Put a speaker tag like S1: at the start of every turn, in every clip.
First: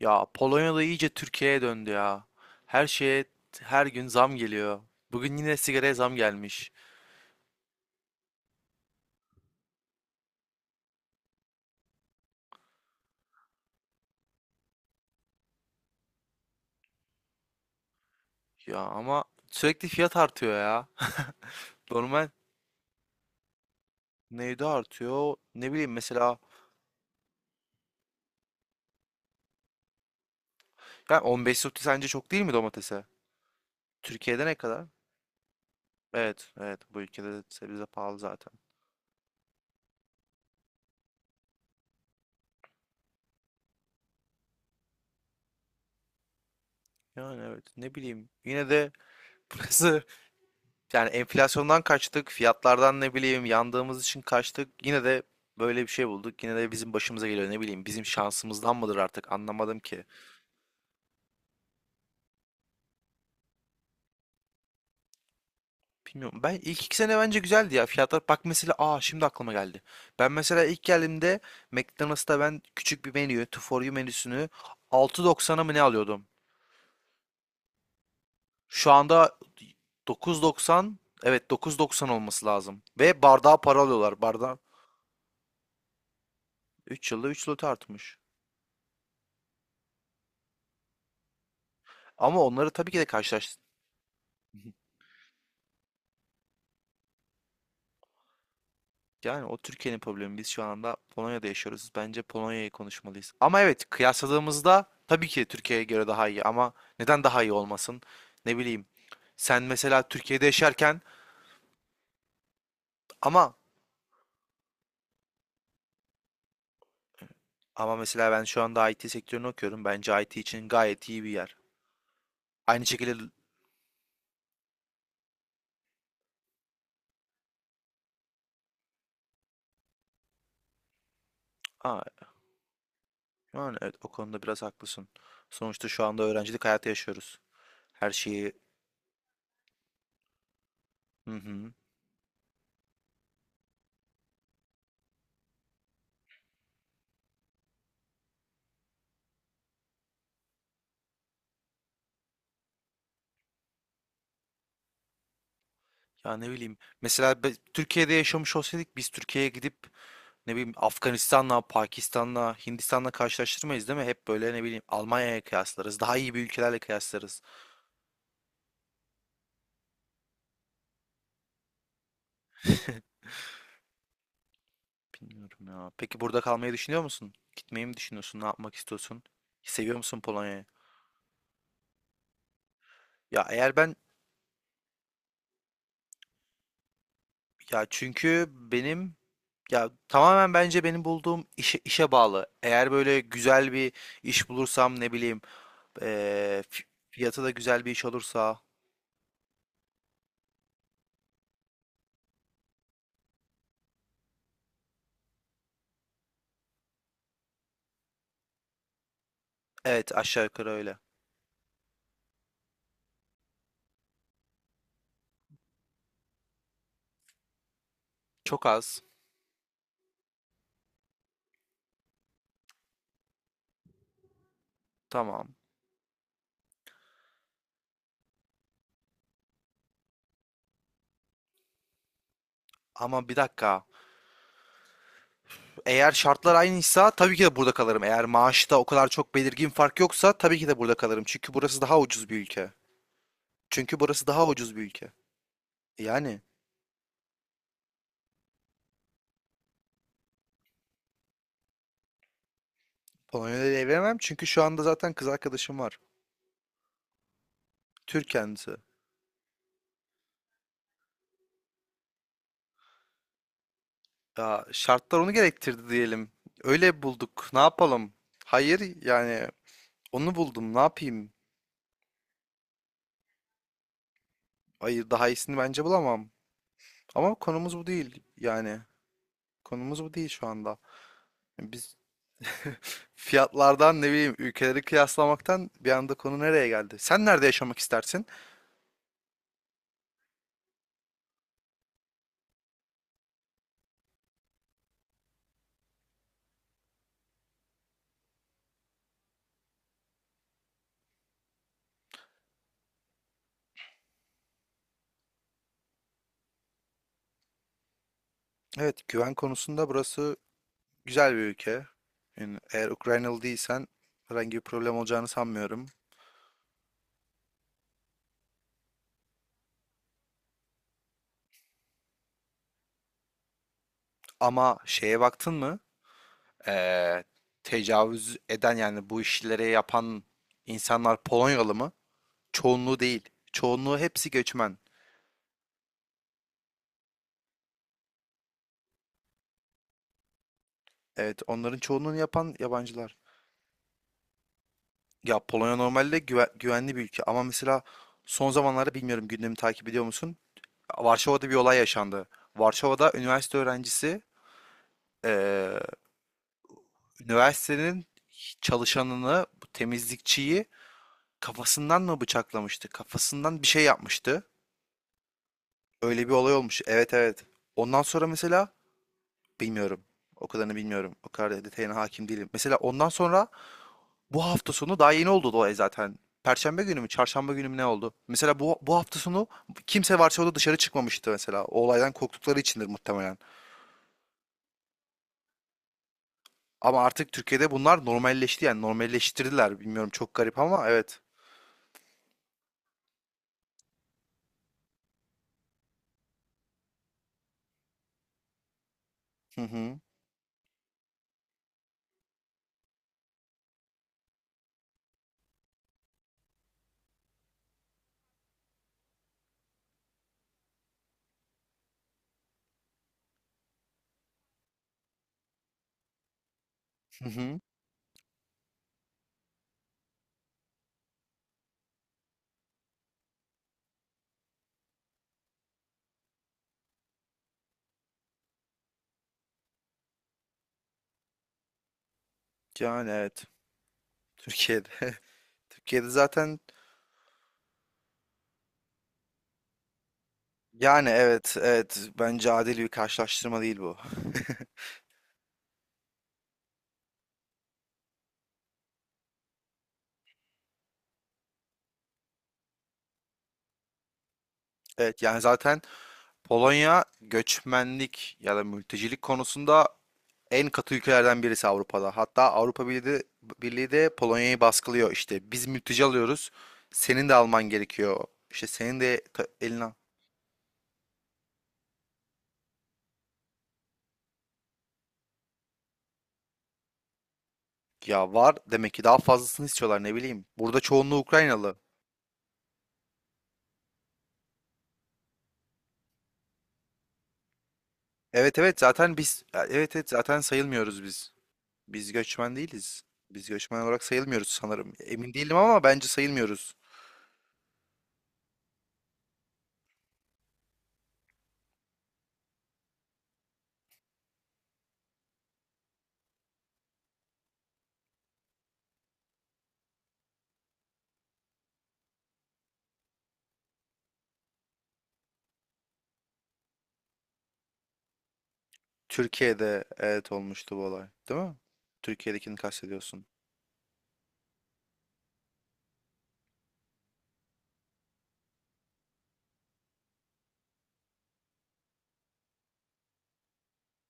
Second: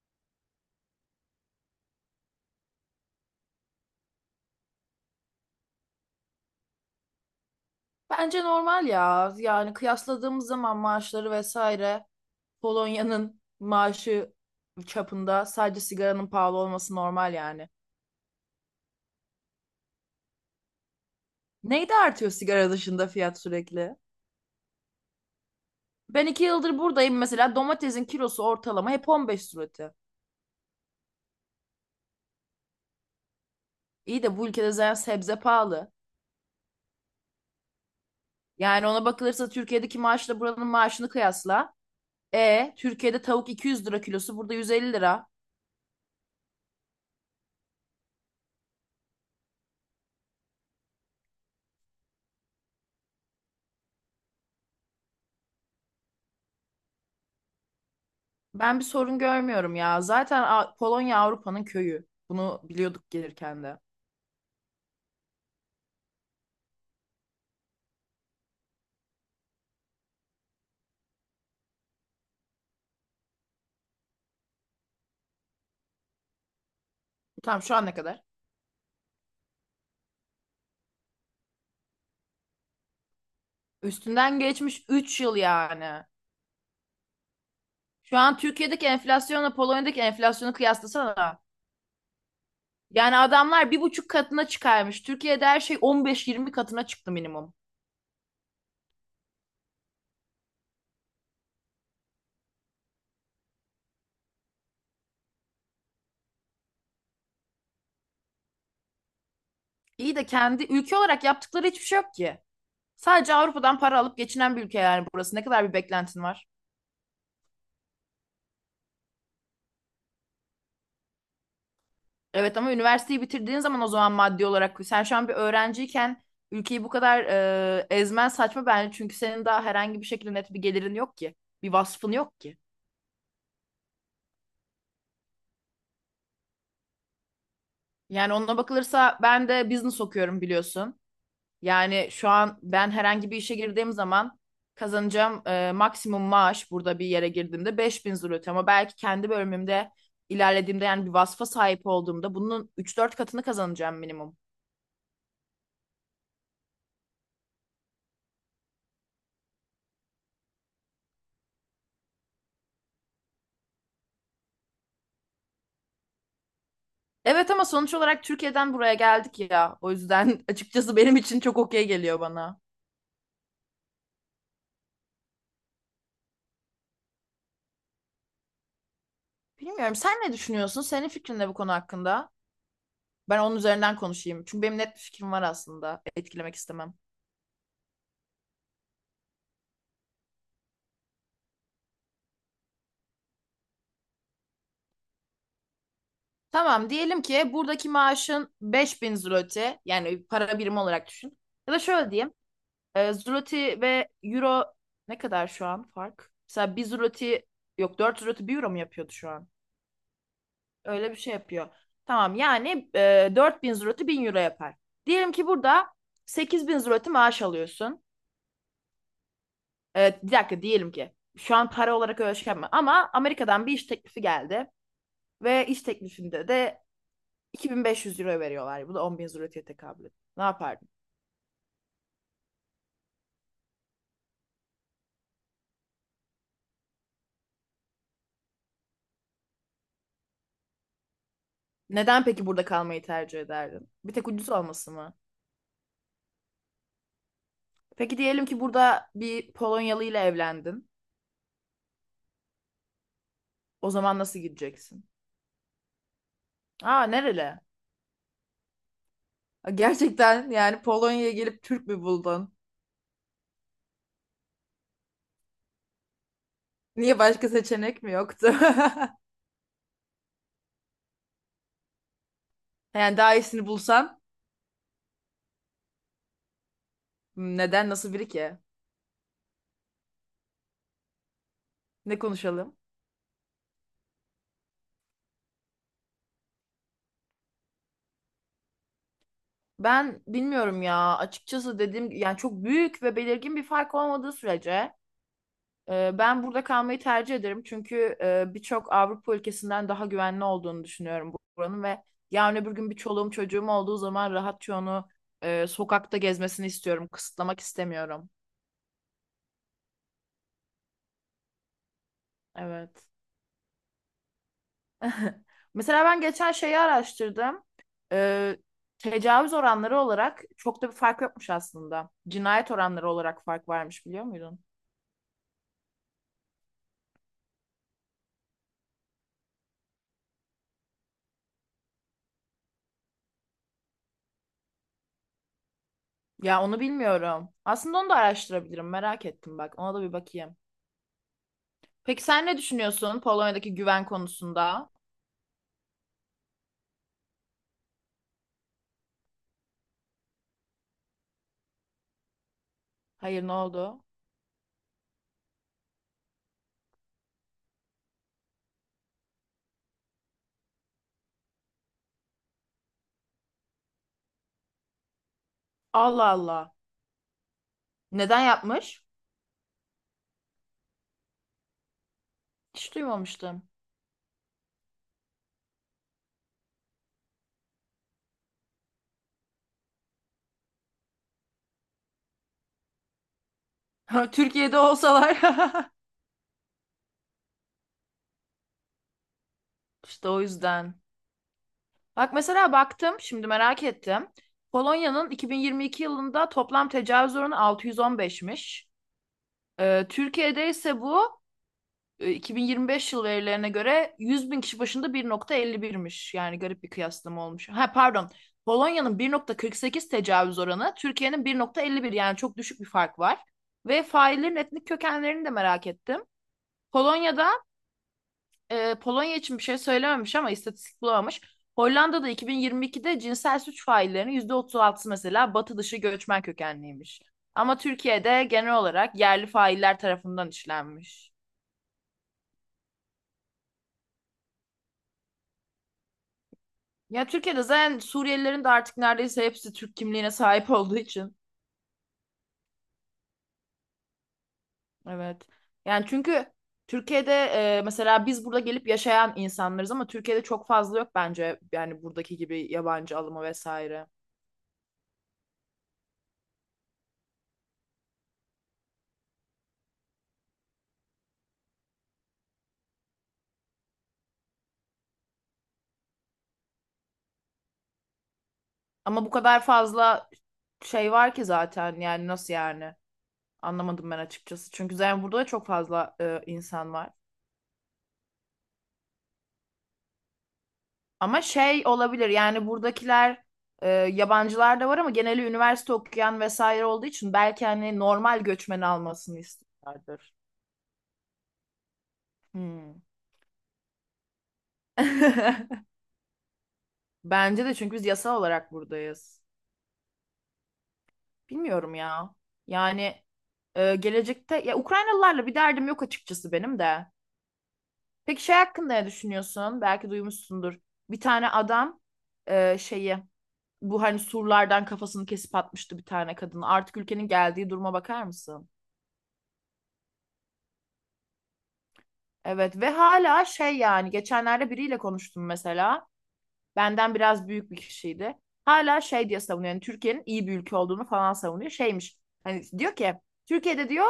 S1: Ya Polonya'da iyice Türkiye'ye döndü ya. Her şeye her gün zam geliyor. Bugün yine sigaraya zam gelmiş.
S2: Bence normal ya. Yani kıyasladığımız zaman maaşları vesaire Polonya'nın maaşı çapında sadece sigaranın pahalı olması normal yani.
S1: Ya ama sürekli fiyat artıyor ya.
S2: Neydi
S1: Normal
S2: artıyor sigara dışında fiyat sürekli?
S1: neydi artıyor? Ne bileyim,
S2: Ben
S1: mesela
S2: iki yıldır buradayım, mesela domatesin kilosu ortalama hep 15 zloty.
S1: yani 15 zloty sence çok değil mi domatese?
S2: İyi de
S1: Türkiye'de
S2: bu
S1: ne
S2: ülkede
S1: kadar?
S2: zaten sebze pahalı.
S1: Evet, evet, bu ülkede de sebze pahalı zaten.
S2: Yani ona bakılırsa Türkiye'deki maaşla buranın maaşını kıyasla. E, Türkiye'de tavuk 200 lira kilosu, burada 150 lira.
S1: Yani evet, ne bileyim. Yine de burası. Yani enflasyondan kaçtık, fiyatlardan ne bileyim yandığımız için kaçtık. Yine de böyle bir şey bulduk. Yine de bizim başımıza geliyor, ne bileyim. Bizim şansımızdan
S2: Ben bir
S1: mıdır
S2: sorun
S1: artık,
S2: görmüyorum
S1: anlamadım
S2: ya.
S1: ki.
S2: Zaten Polonya Avrupa'nın köyü. Bunu biliyorduk gelirken de.
S1: Bilmiyorum. Ben ilk 2 sene bence güzeldi ya. Fiyatlar, bak mesela, aa şimdi aklıma geldi. Ben mesela ilk geldiğimde McDonald's'ta ben küçük bir menü, two for you menüsünü 6.90'a mı ne alıyordum?
S2: Tamam, şu an ne kadar?
S1: Şu anda 9.90. Evet, 9.90 olması lazım. Ve bardağa para alıyorlar.
S2: Üstünden
S1: Bardağı.
S2: geçmiş 3 yıl yani.
S1: 3 yılda 3 lot
S2: Şu
S1: artmış.
S2: an Türkiye'deki enflasyonla Polonya'daki enflasyonu kıyaslasana.
S1: Ama onları tabii ki de
S2: Yani
S1: karşılaştı.
S2: adamlar bir buçuk katına çıkarmış. Türkiye'de her şey 15-20 katına çıktı minimum.
S1: Yani o Türkiye'nin problemi. Biz şu anda Polonya'da yaşıyoruz. Bence Polonya'yı konuşmalıyız. Ama evet, kıyasladığımızda tabii ki Türkiye'ye göre daha iyi ama neden daha iyi olmasın? Ne bileyim. Sen mesela
S2: İyi de
S1: Türkiye'de
S2: kendi ülke
S1: yaşarken,
S2: olarak yaptıkları hiçbir şey yok ki. Sadece
S1: ama
S2: Avrupa'dan para alıp geçinen bir ülke yani burası. Ne kadar bir beklentin var?
S1: ama mesela ben şu anda IT sektörünü okuyorum. Bence IT için gayet iyi bir yer.
S2: Evet ama
S1: Aynı
S2: üniversiteyi
S1: şekilde.
S2: bitirdiğin zaman, o zaman maddi olarak, sen şu an bir öğrenciyken ülkeyi bu kadar ezmen saçma bence, çünkü senin daha herhangi bir şekilde net bir gelirin yok ki. Bir
S1: Aa,
S2: vasfın yok ki.
S1: yani evet, o konuda biraz haklısın. Sonuçta şu anda öğrencilik hayatı yaşıyoruz. Her
S2: Yani
S1: şeyi.
S2: ona bakılırsa ben de business okuyorum, biliyorsun.
S1: Hı hı.
S2: Yani şu an ben herhangi bir işe girdiğim zaman kazanacağım maksimum maaş burada bir yere girdiğimde 5.000 zloty, ama belki kendi bölümümde ilerlediğimde, yani bir vasfa sahip olduğumda, bunun 3-4 katını kazanacağım minimum.
S1: Ya ne bileyim. Mesela Türkiye'de yaşamış olsaydık biz Türkiye'ye gidip ne bileyim Afganistan'la, Pakistan'la, Hindistan'la karşılaştırmayız değil mi? Hep böyle ne bileyim Almanya'ya kıyaslarız. Daha iyi bir ülkelerle kıyaslarız.
S2: Evet ama sonuç olarak Türkiye'den buraya geldik ya. O yüzden açıkçası benim için çok okey geliyor bana.
S1: Bilmiyorum ya. Peki burada kalmayı düşünüyor musun? Gitmeyi mi düşünüyorsun? Ne yapmak istiyorsun?
S2: Bilmiyorum,
S1: Seviyor
S2: sen
S1: musun
S2: ne
S1: Polonya'yı?
S2: düşünüyorsun? Senin fikrin ne bu konu hakkında? Ben
S1: Ya
S2: onun
S1: eğer ben,
S2: üzerinden konuşayım. Çünkü benim net bir fikrim var aslında. Etkilemek istemem.
S1: ya çünkü benim, ya tamamen bence benim bulduğum işe bağlı. Eğer böyle güzel bir iş bulursam ne bileyim, eee, fi-
S2: Tamam, diyelim
S1: fiyatı da
S2: ki
S1: güzel
S2: buradaki
S1: bir iş
S2: maaşın
S1: olursa.
S2: 5.000 zloty, yani para birimi olarak düşün. Ya da şöyle diyeyim. Zloty ve euro ne kadar şu an fark? Mesela 1 zloty, yok, 4 zloty 1 euro mu yapıyordu şu an?
S1: Evet, aşağı yukarı öyle.
S2: Öyle bir şey yapıyor. Tamam yani, 4.000 zloty 1.000 euro yapar. Diyelim ki burada 8.000 zloty maaş alıyorsun.
S1: Çok az.
S2: Bir dakika, diyelim ki şu an para olarak öyle şey yapma. Ama Amerika'dan bir iş teklifi geldi.
S1: Tamam.
S2: Ve iş teklifinde de 2.500 euro veriyorlar. Bu da 10.000 zloty'ye tekabül ediyor. Ne yapardın?
S1: Ama bir dakika. Eğer şartlar aynıysa tabii ki de burada kalırım. Eğer maaşta o kadar çok belirgin fark yoksa tabii ki de burada kalırım. Çünkü burası daha
S2: Neden
S1: ucuz bir
S2: peki burada
S1: ülke.
S2: kalmayı tercih ederdin?
S1: Çünkü
S2: Bir
S1: burası
S2: tek
S1: daha
S2: ucuz
S1: ucuz bir
S2: olması
S1: ülke.
S2: mı?
S1: Yani
S2: Peki diyelim ki burada bir Polonyalı ile evlendin.
S1: Polonya'da
S2: O
S1: evlenemem
S2: zaman nasıl
S1: çünkü şu anda
S2: gideceksin?
S1: zaten kız arkadaşım var.
S2: Aa, nereli?
S1: Türk kendisi.
S2: Gerçekten yani Polonya'ya gelip Türk mü buldun?
S1: Ya şartlar onu gerektirdi diyelim. Öyle
S2: Niye, başka
S1: bulduk. Ne
S2: seçenek
S1: yapalım?
S2: mi yoktu?
S1: Hayır, yani onu buldum. Ne yapayım?
S2: Yani daha iyisini bulsan
S1: Hayır, daha iyisini bence bulamam. Ama konumuz bu
S2: neden, nasıl
S1: değil
S2: biri ki?
S1: yani. Konumuz bu değil şu anda. Biz.
S2: Ne konuşalım?
S1: Fiyatlardan ne bileyim ülkeleri kıyaslamaktan bir anda konu nereye geldi? Sen nerede yaşamak istersin?
S2: Ben bilmiyorum ya. Açıkçası dediğim, yani çok büyük ve belirgin bir fark olmadığı sürece ben burada kalmayı tercih ederim. Çünkü birçok Avrupa ülkesinden daha güvenli olduğunu düşünüyorum buranın ve yarın öbür gün bir çoluğum çocuğum olduğu zaman rahatça onu sokakta gezmesini istiyorum. Kısıtlamak istemiyorum.
S1: Evet, güven konusunda burası güzel bir ülke. Yani eğer
S2: Evet.
S1: Ukraynalı değilsen herhangi bir problem olacağını sanmıyorum.
S2: Mesela ben geçen şeyi araştırdım. Ee, Tecavüz oranları olarak çok da bir fark yokmuş aslında. Cinayet oranları olarak fark varmış, biliyor muydun?
S1: Ama şeye baktın mı? Ee, tecavüz eden yani bu işleri yapan insanlar Polonyalı mı? Çoğunluğu değil. Çoğunluğu hepsi göçmen.
S2: Ya onu bilmiyorum. Aslında onu da araştırabilirim. Merak ettim bak. Ona da bir bakayım.
S1: Evet, onların çoğunluğunu
S2: Peki sen
S1: yapan
S2: ne
S1: yabancılar.
S2: düşünüyorsun Polonya'daki güven konusunda?
S1: Ya Polonya normalde güvenli bir ülke ama mesela son zamanlarda bilmiyorum, gündemi takip ediyor musun? Varşova'da bir olay yaşandı. Varşova'da
S2: Hayır, ne
S1: üniversite
S2: oldu?
S1: öğrencisi eee, üniversitenin çalışanını, bu temizlikçiyi kafasından mı bıçaklamıştı? Kafasından bir şey yapmıştı. Öyle
S2: Allah
S1: bir olay
S2: Allah.
S1: olmuş. Evet, evet. Ondan sonra
S2: Neden
S1: mesela
S2: yapmış?
S1: bilmiyorum. O kadarını bilmiyorum. O kadar detayına hakim değilim. Mesela
S2: Hiç
S1: ondan sonra
S2: duymamıştım.
S1: bu hafta sonu daha yeni oldu da zaten. Perşembe günü mü, çarşamba günü mü ne oldu? Mesela bu hafta sonu kimse Varşova'da dışarı çıkmamıştı mesela. O olaydan korktukları içindir muhtemelen.
S2: Türkiye'de olsalar.
S1: Ama artık Türkiye'de bunlar normalleşti, yani normalleştirdiler. Bilmiyorum,
S2: İşte
S1: çok
S2: o
S1: garip ama
S2: yüzden.
S1: evet.
S2: Bak mesela, baktım şimdi, merak ettim. Polonya'nın 2022 yılında toplam tecavüz oranı 615'miş.
S1: Hı hı.
S2: Türkiye'de ise bu 2025 yıl verilerine göre 100 bin kişi başında 1,51'miş. Yani garip bir kıyaslama olmuş. Ha pardon. Polonya'nın 1,48 tecavüz oranı, Türkiye'nin 1,51, yani çok düşük bir fark var. Ve faillerin etnik kökenlerini de merak ettim.
S1: Hı
S2: Polonya'da,
S1: hı.
S2: Polonya için bir şey söylememiş ama istatistik bulamamış. Hollanda'da 2022'de cinsel suç faillerinin %36'sı mesela batı dışı göçmen kökenliymiş. Ama Türkiye'de genel olarak yerli failler tarafından işlenmiş.
S1: Yani evet. Türkiye'de. Türkiye'de zaten
S2: Ya Türkiye'de zaten Suriyelilerin de artık neredeyse hepsi Türk kimliğine sahip olduğu
S1: yani
S2: için.
S1: evet, evet bence adil bir karşılaştırma değil bu.
S2: Evet. Yani çünkü Türkiye'de, mesela biz burada gelip yaşayan insanlarız ama Türkiye'de çok fazla yok bence, yani buradaki gibi yabancı alımı vesaire.
S1: Evet, yani zaten Polonya göçmenlik ya da mültecilik konusunda en katı ülkelerden birisi Avrupa'da. Hatta Avrupa Birliği de Polonya'yı baskılıyor. İşte biz mülteci alıyoruz. Senin de alman gerekiyor. İşte senin de
S2: Ama bu kadar
S1: eline.
S2: fazla şey var ki zaten, yani nasıl, yani anlamadım ben açıkçası. Çünkü zaten burada da çok fazla insan var.
S1: Ya, var demek ki daha fazlasını istiyorlar, ne bileyim. Burada çoğunluğu
S2: Ama
S1: Ukraynalı.
S2: şey olabilir, yani buradakiler yabancılar da var ama geneli üniversite okuyan vesaire olduğu için belki hani normal
S1: Evet, evet
S2: göçmen
S1: zaten
S2: almasını
S1: biz, evet, evet
S2: istiyorlardır.
S1: zaten sayılmıyoruz biz. Biz göçmen
S2: Hmm.
S1: değiliz. Biz göçmen olarak sayılmıyoruz sanırım. Emin değilim ama bence sayılmıyoruz.
S2: Bence de, çünkü biz yasal olarak buradayız. Bilmiyorum ya. Yani gelecekte, ya Ukraynalılarla bir derdim yok açıkçası benim de. Peki şey hakkında ne düşünüyorsun? Belki duymuşsundur. Bir tane adam şeyi, bu hani surlardan kafasını kesip atmıştı bir tane kadın. Artık ülkenin geldiği duruma bakar mısın?
S1: Türkiye'de evet, olmuştu bu olay, değil mi? Türkiye'dekini
S2: Evet ve
S1: kastediyorsun.
S2: hala şey, yani geçenlerde biriyle konuştum mesela. Benden biraz büyük bir kişiydi. Hala şey diye savunuyor. Yani Türkiye'nin iyi bir ülke olduğunu falan savunuyor. Şeymiş hani, diyor ki Türkiye'de diyor,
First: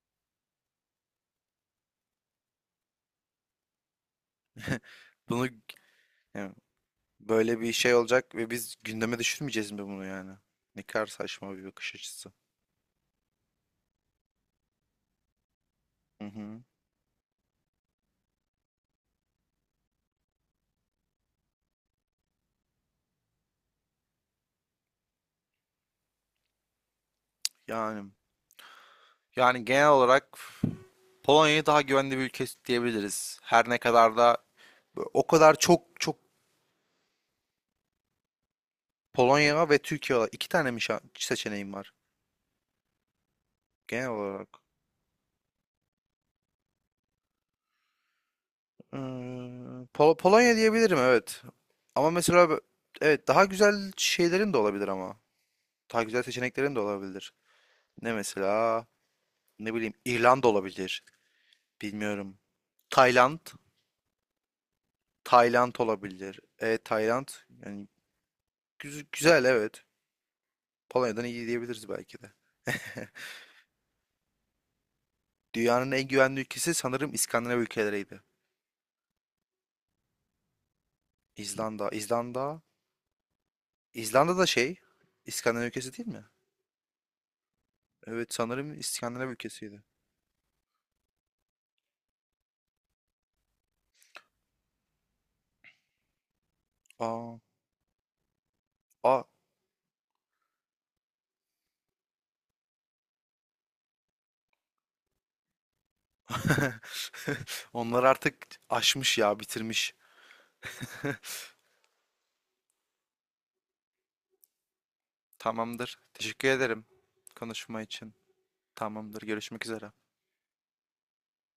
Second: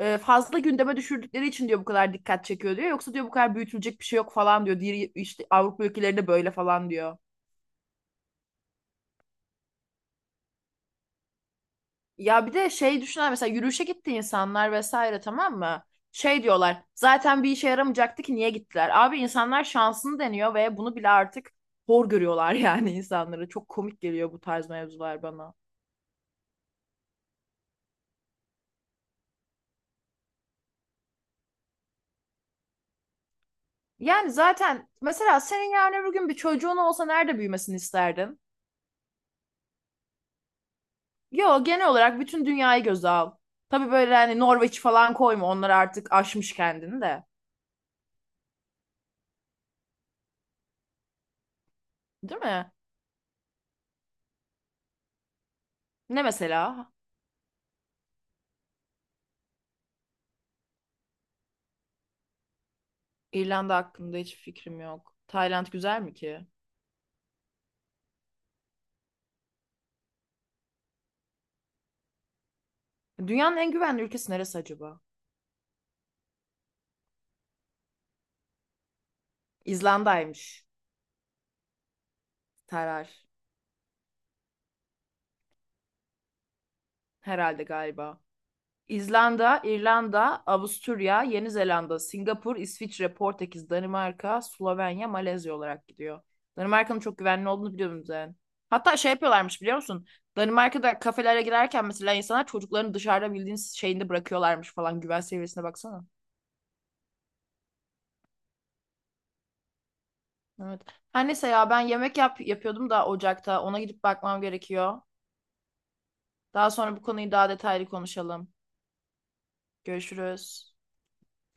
S2: fazla gündeme düşürdükleri için diyor bu kadar dikkat çekiyor diyor. Yoksa diyor bu kadar büyütülecek bir şey yok falan diyor. Diğer işte
S1: Bunu
S2: Avrupa ülkelerinde böyle
S1: evet.
S2: falan diyor.
S1: Böyle bir şey olacak ve biz gündeme düşürmeyeceğiz mi bunu yani? Ne kadar saçma bir bakış açısı.
S2: Ya bir de şey düşünen, mesela yürüyüşe gitti insanlar vesaire, tamam mı?
S1: Hı
S2: Şey
S1: hı.
S2: diyorlar, zaten bir işe yaramayacaktı ki niye gittiler? Abi insanlar şansını deniyor ve bunu bile artık hor görüyorlar, yani insanları. Çok komik geliyor bu tarz mevzular bana.
S1: Yani yani genel olarak Polonya'yı daha güvenli bir ülke diyebiliriz. Her ne kadar
S2: Yani
S1: da
S2: zaten
S1: o
S2: mesela
S1: kadar
S2: senin
S1: çok
S2: yarın öbür
S1: çok,
S2: gün bir çocuğun olsa nerede büyümesini isterdin?
S1: Polonya ve Türkiye olarak iki tane mi
S2: Yo,
S1: seçeneğim
S2: genel
S1: var,
S2: olarak bütün dünyayı göze al. Tabii
S1: genel
S2: böyle hani
S1: olarak.
S2: Norveç falan koyma, onlar artık aşmış kendini de.
S1: Ee, Polonya diyebilirim evet. Ama
S2: Değil
S1: mesela
S2: mi?
S1: evet, daha güzel şeylerin de olabilir ama. Daha
S2: Ne
S1: güzel seçeneklerin de
S2: mesela?
S1: olabilir. Ne mesela? Ne bileyim, İrlanda olabilir. Bilmiyorum. Tayland.
S2: İrlanda hakkında hiç fikrim yok. Tayland
S1: Tayland
S2: güzel mi
S1: olabilir.
S2: ki?
S1: Tayland. Yani güzel, evet. Polonya'dan iyi diyebiliriz belki de.
S2: Dünyanın en güvenli ülkesi neresi acaba?
S1: Dünyanın en güvenli ülkesi sanırım İskandinav ülkeleriydi.
S2: İzlanda'ymış.
S1: İzlanda. İzlanda.
S2: Terar.
S1: İzlanda da şey. İskandinav ülkesi değil mi?
S2: Herhalde, galiba.
S1: Evet, sanırım İskandinav
S2: İzlanda,
S1: ülkesiydi.
S2: İrlanda, Avusturya, Yeni Zelanda, Singapur, İsviçre, Portekiz, Danimarka, Slovenya, Malezya olarak gidiyor. Danimarka'nın çok
S1: Aa.
S2: güvenli olduğunu biliyorum zaten. Hatta şey
S1: Aa.
S2: yapıyorlarmış, biliyor musun? Danimarka'da kafelere girerken mesela insanlar çocuklarını dışarıda bildiğiniz şeyinde bırakıyorlarmış falan. Güven seviyesine baksana.
S1: Onlar artık aşmış ya, bitirmiş.
S2: Evet. Her neyse ya, ben yemek yapıyordum da ocakta. Ona gidip bakmam gerekiyor.
S1: Tamamdır. Teşekkür
S2: Daha
S1: ederim
S2: sonra bu konuyu daha
S1: konuşma
S2: detaylı
S1: için.
S2: konuşalım.
S1: Tamamdır. Görüşmek üzere.
S2: Görüşürüz.